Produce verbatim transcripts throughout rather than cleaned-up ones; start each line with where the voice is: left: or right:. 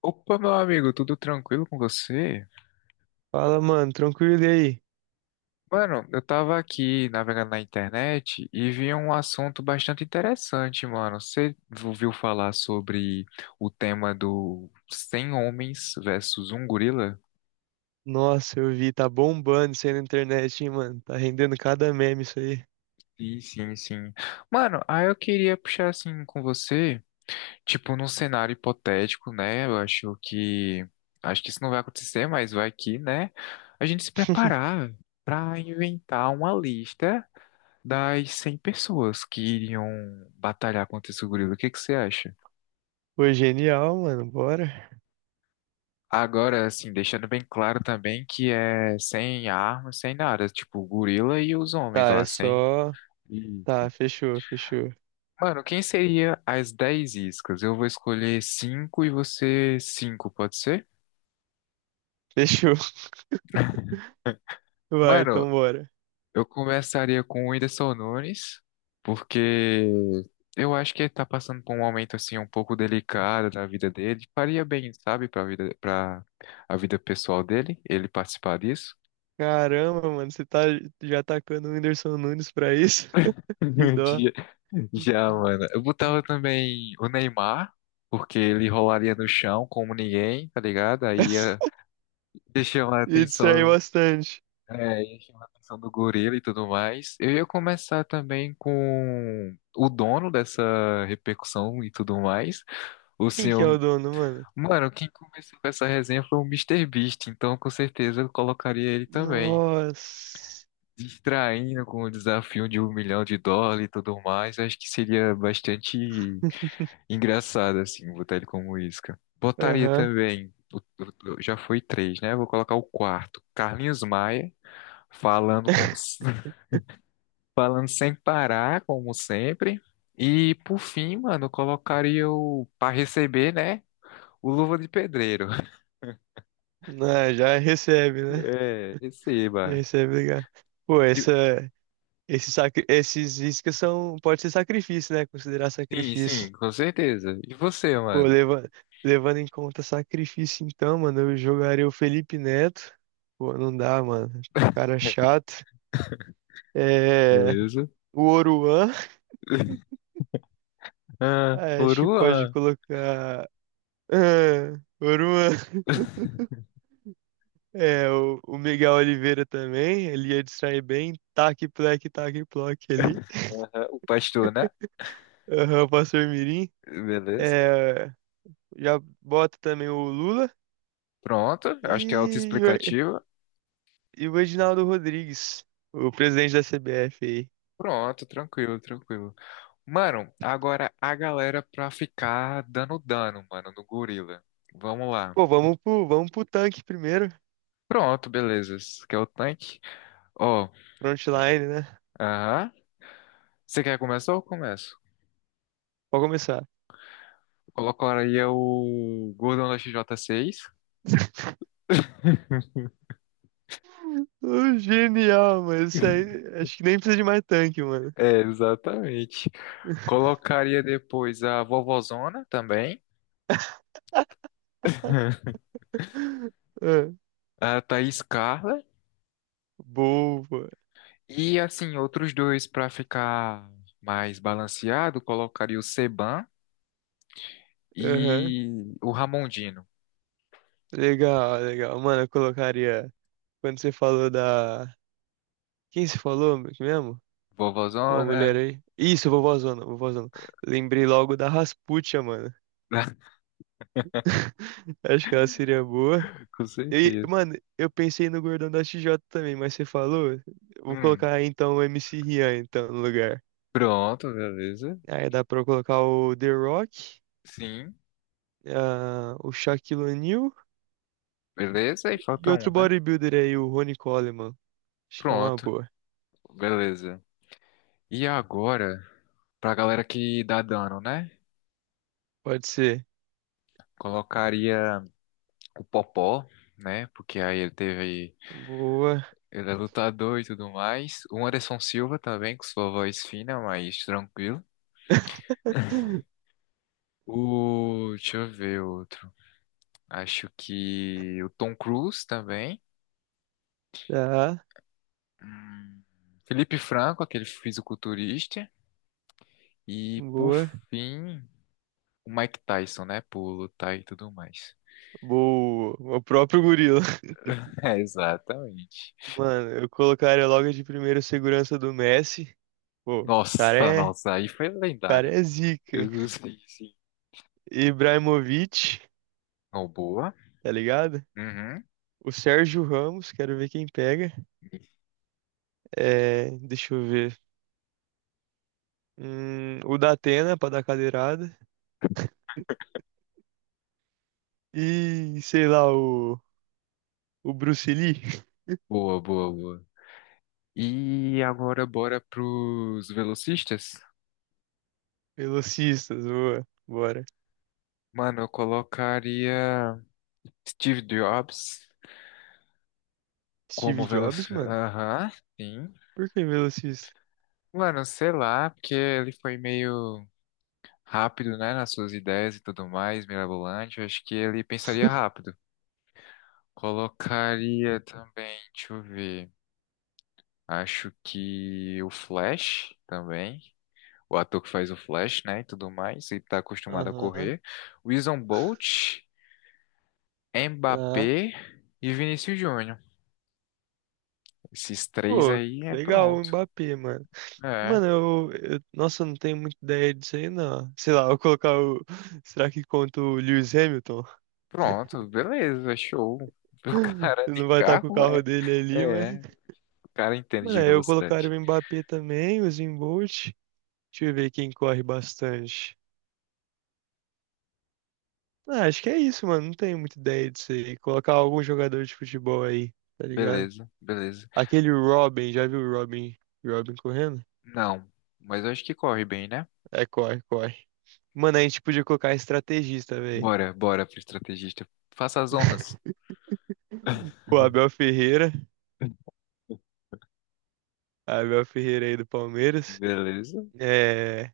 left: Opa, meu amigo, tudo tranquilo com você?
right: Fala, mano, tranquilo e aí?
left: Mano, eu tava aqui navegando na internet e vi um assunto bastante interessante, mano. Você ouviu falar sobre o tema do cem homens versus um gorila?
right: Nossa, eu vi, tá bombando isso aí na internet, hein, mano? Tá rendendo cada meme isso aí.
left: Sim, sim, sim. Mano, aí eu queria puxar assim com você, tipo, num cenário hipotético, né? Eu acho que. Acho que isso não vai acontecer, mas vai que, né? A gente se preparar. Pra inventar uma lista das cem pessoas que iriam batalhar contra esse gorila. O que que você acha?
right: Pô, genial, mano, bora.
left: Agora, assim, deixando bem claro também que é sem armas, sem nada. Tipo, o gorila e os homens
right: Tá, é
left: lá, sem.
right: só.
left: Isso.
right: Tá, fechou, fechou.
left: Mano, quem seria as dez iscas? Eu vou escolher cinco e você cinco, pode ser?
right: Fechou. Vai,
left: Mano,
right: então bora.
left: eu começaria com o Whindersson Nunes, porque eu acho que ele tá passando por um momento assim um pouco delicado na vida dele. Faria bem, sabe, para vida, para a vida pessoal dele, ele participar disso.
right: Caramba, mano, você tá já atacando o Whindersson Nunes pra isso? Que dó.
left: De- Já, mano. Eu botava também o Neymar, porque ele rolaria no chão como ninguém, tá ligado? Aí ia ia chamar a
right: E distraiu
left: atenção.
right: bastante.
left: É, e chama a atenção do gorila e tudo mais. Eu ia começar também com o dono dessa repercussão e tudo mais. O
right: Quem que é o
left: senhor.
right: dono, mano?
left: Mano, quem começou com essa resenha foi o Mister Beast, então com certeza eu colocaria ele também.
right: Nossa.
left: Distraindo com o desafio de um milhão de dólares e tudo mais. Acho que seria bastante engraçado, assim, botar ele como isca. Botaria
right: Aham.
left: também. o- o- Já foi três, né? Vou colocar o quarto. Carlinhos Maia falando com falando sem parar, como sempre. E por fim, mano, eu colocaria o para receber, né? O Luva de Pedreiro.
right: Ah, já recebe, né?
left: É, receba.
right: Isso é obrigado. Pô,
left: E-
right: essa, esse sacri, esses iscas são, pode ser sacrifício, né? Considerar
left: Sim,
right: sacrifício.
left: sim, com certeza. E você,
right: Pô,
left: mano?
right: leva, levando em conta sacrifício, então, mano, eu jogaria o Felipe Neto. Pô, não dá, mano. Cara chato. É,
left: Beleza?
right: o Oruan.
left: Ah,
right: Ah, acho que pode
left: Oruan.
right: colocar. Ah, Oruan. É, o, o Miguel Oliveira também. Ele ia distrair bem. Tac, plec, tac, ploc ali.
left: Aham, o pastor, né?
right: Aham, o pastor Mirim.
left: Beleza.
right: É, já bota também o Lula
left: Pronto, acho que é
right: e,
left: autoexplicativo.
right: e o Reginaldo Rodrigues, o presidente da C B F aí.
left: Pronto, tranquilo, tranquilo. Mano, agora a galera pra ficar dando dano, mano, no gorila. Vamos lá.
right: Pô, vamos pro, vamos pro tanque primeiro.
left: Pronto, beleza. Esse aqui é o tanque. Ó,
right: Frontline, né?
left: aham. Você quer começar ou eu começo?
right: Pode começar.
left: Colocaria o Gordon da X J seis.
right: Ô, genial, mano. Isso aí, acho que nem precisa de mais tanque, mano.
left: É, exatamente. Colocaria depois a Vovozona também,
right: Ah,
left: a Thaís Carla.
right: boa.
left: E assim, outros dois para ficar mais balanceado, colocaria o Seban
right: Aham.
left: e o Ramondino.
right: Legal, legal. Mano, eu colocaria. Quando você falou da. Quem se falou mesmo? Uma
left: Vovozona,
right: mulher aí. Isso, vovózona, vovózona. Lembrei logo da Rasputia, mano. Acho que ela seria boa.
left: com
right: E,
left: certeza.
right: mano, eu pensei no Gordão da X J também, mas você falou. Eu Vou
left: Hum,
right: colocar então o M C Rian então, no lugar.
left: pronto, beleza.
right: Aí dá pra eu colocar o The Rock,
left: Sim,
right: ah, o Shaquille O'Neal
left: beleza. E
right: e
left: falta
right: outro
left: um, né?
right: bodybuilder aí, o Ronnie Coleman. Acho que é uma
left: Pronto,
right: boa.
left: beleza. E agora? Pra galera que dá dano, né?
right: Pode ser.
left: Colocaria o Popó, né? Porque aí ele teve.
right: Boa.
left: Ele é lutador e tudo mais. O Anderson Silva também, com sua voz fina, mas tranquilo. O. Deixa eu ver outro. Acho que o Tom Cruise também.
right: Tá,
left: Hum, Felipe Franco, aquele fisiculturista. E por
right: boa.
left: fim, o Mike Tyson, né? Por lutar e tudo mais.
right: Boa. O próprio gorila.
left: É, exatamente.
right: Mano, eu colocaria logo de primeiro segurança do Messi. Pô, o cara
left: Nossa,
right: é, o
left: nossa, aí foi
right: cara
left: lendário.
right: é
left: Eu
right: zica.
left: gostei.
right: Ibrahimovic,
left: Oh, boa.
right: tá ligado?
left: Uhum.
right: O Sérgio Ramos, quero ver quem pega. É, deixa eu ver. Hum, o Datena pra dar cadeirada. E sei lá, o, o Bruce Lee.
left: Boa, boa, boa. E agora bora pros velocistas?
right: Velocistas, boa. Bora.
left: Mano, eu colocaria Steve Jobs como
right: Steve Jobs,
left: velocista.
right: mano?
left: Aham, sim.
right: Por que velocista?
left: Mano, sei lá, porque ele foi meio rápido, né, nas suas ideias e tudo mais, mirabolante. Eu acho que ele pensaria rápido. Colocaria também, deixa eu ver. Acho que o Flash também. O ator que faz o Flash, né, e tudo mais, e tá acostumado a
right: Aham,
left: correr. O Usain Bolt,
right: tá.
left: Mbappé e Vinícius Júnior. Esses três
right: Pô,
left: aí é
right: legal o
left: pronto.
right: Mbappé, mano.
left: É,
right: Mano, eu, eu- nossa, eu não tenho muita ideia disso aí, não. Sei lá, eu vou colocar o. Será que conta o Lewis Hamilton?
left: pronto, beleza, show. O cara de
right: Não vai estar com o
left: carro
right: carro
left: é,
right: dele ali, mas.
left: é, o cara entende
right: Mano,
left: de
right: aí eu colocaria
left: velocidade.
right: o Mbappé também, o Usain Bolt. Deixa eu ver quem corre bastante. Ah, acho que é isso, mano. Não tenho muita ideia disso aí. Colocar algum jogador de futebol aí, tá ligado?
left: Beleza, beleza.
right: Aquele Robin, já viu o Robin? Robin correndo?
left: Não, mas eu acho que corre bem, né?
right: É, corre, corre. Mano, a gente podia colocar estrategista, velho.
left: Bora, bora pro estrategista. Faça as honras.
right: O Abel Ferreira, Abel Ferreira aí do Palmeiras,
left: Beleza,
right: é,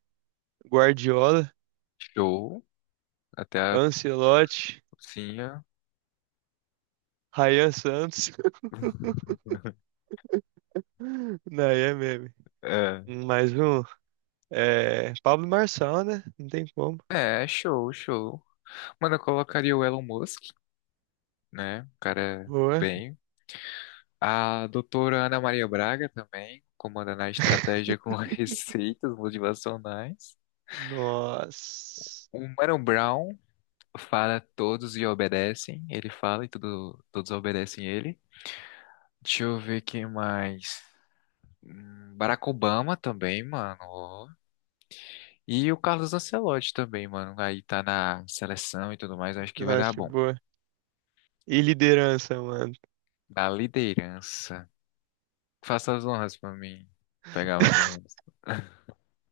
right: Guardiola,
left: show. Até a
right: Ancelotti,
left: cozinha.
right: Rayan Santos. Não, aí é meme. Mais um. É, Pablo Marçal, né? Não tem como.
left: É, show, show. Mano, eu colocaria o Elon Musk, né? O cara
right: Boa.
left: bem. A doutora Ana Maria Braga também, comandando a estratégia com receitas motivacionais.
right: Nossa.
left: O Mano Brown fala todos e obedecem. Ele fala e tudo, todos obedecem ele. Deixa eu ver quem mais. Hum, Barack Obama também, mano, ó. E o Carlos Ancelotti também, mano. Aí tá na seleção e tudo mais. Acho que
right: Eu
left: vai dar
right: acho
left: bom.
right: boa. E liderança, mano.
left: Da liderança. Faça as honras pra mim pegar mais ou menos.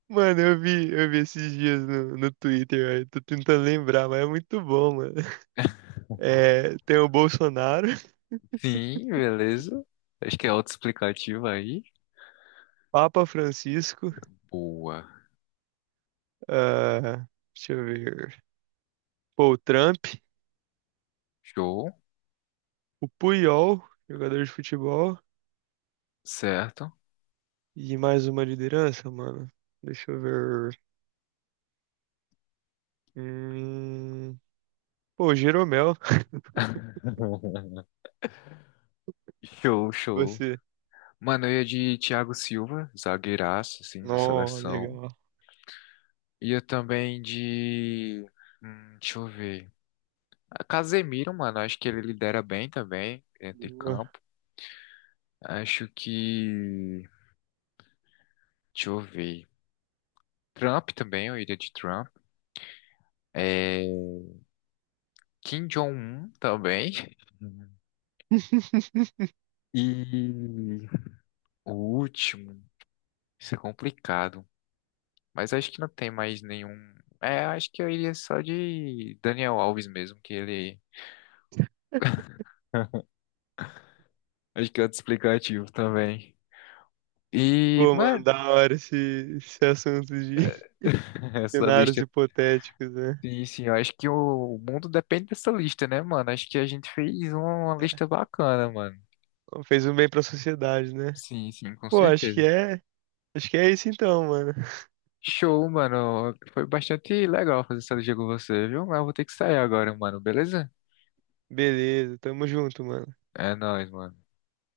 right: Mano, eu vi, eu vi esses dias no, no Twitter, velho. Tô tentando lembrar, mas é muito bom, mano. É, tem o Bolsonaro,
left: Sim, beleza. Acho que é autoexplicativo aí.
right: Papa Francisco,
left: Boa.
right: ah, deixa eu ver, pô, o Trump,
left: Show.
right: o Puyol, jogador de futebol,
left: Certo.
right: e mais uma liderança, mano. Deixa eu ver. Hum... Pô, Jeromel,
left: Show, show.
right: você.
left: Mano, eu ia de Thiago Silva, zagueiraço, assim, da
right: Nó,
left: seleção.
right: legal.
left: Ia também de. Hum, deixa eu ver. Ah, Casemiro, mano, acho que ele lidera bem também, dentro de
right: Boa.
left: campo. Acho que. Deixa eu ver. Trump também, eu iria de Trump. É, Kim Jong-un também. E o último, isso é complicado. Mas acho que não tem mais nenhum. É, acho que eu iria só de Daniel Alves mesmo, que ele. Acho que é outro explicativo também. E,
right: Pô, mano,
left: mano,
right: da hora esse, esse assunto de
left: essa
right: cenários
left: lista.
right: hipotéticos, né?
left: Sim, sim, eu acho que o mundo depende dessa lista, né, mano? Acho que a gente fez uma lista bacana, mano.
right: Fez um bem pra sociedade, né?
left: Sim, sim, com
right: Pô, acho que
left: certeza.
right: é. Acho que é isso então, mano.
left: Show, mano. Foi bastante legal fazer essa liga com você, viu? Mas eu vou ter que sair agora, mano. Beleza?
right: Beleza, tamo junto, mano.
left: É nóis, mano.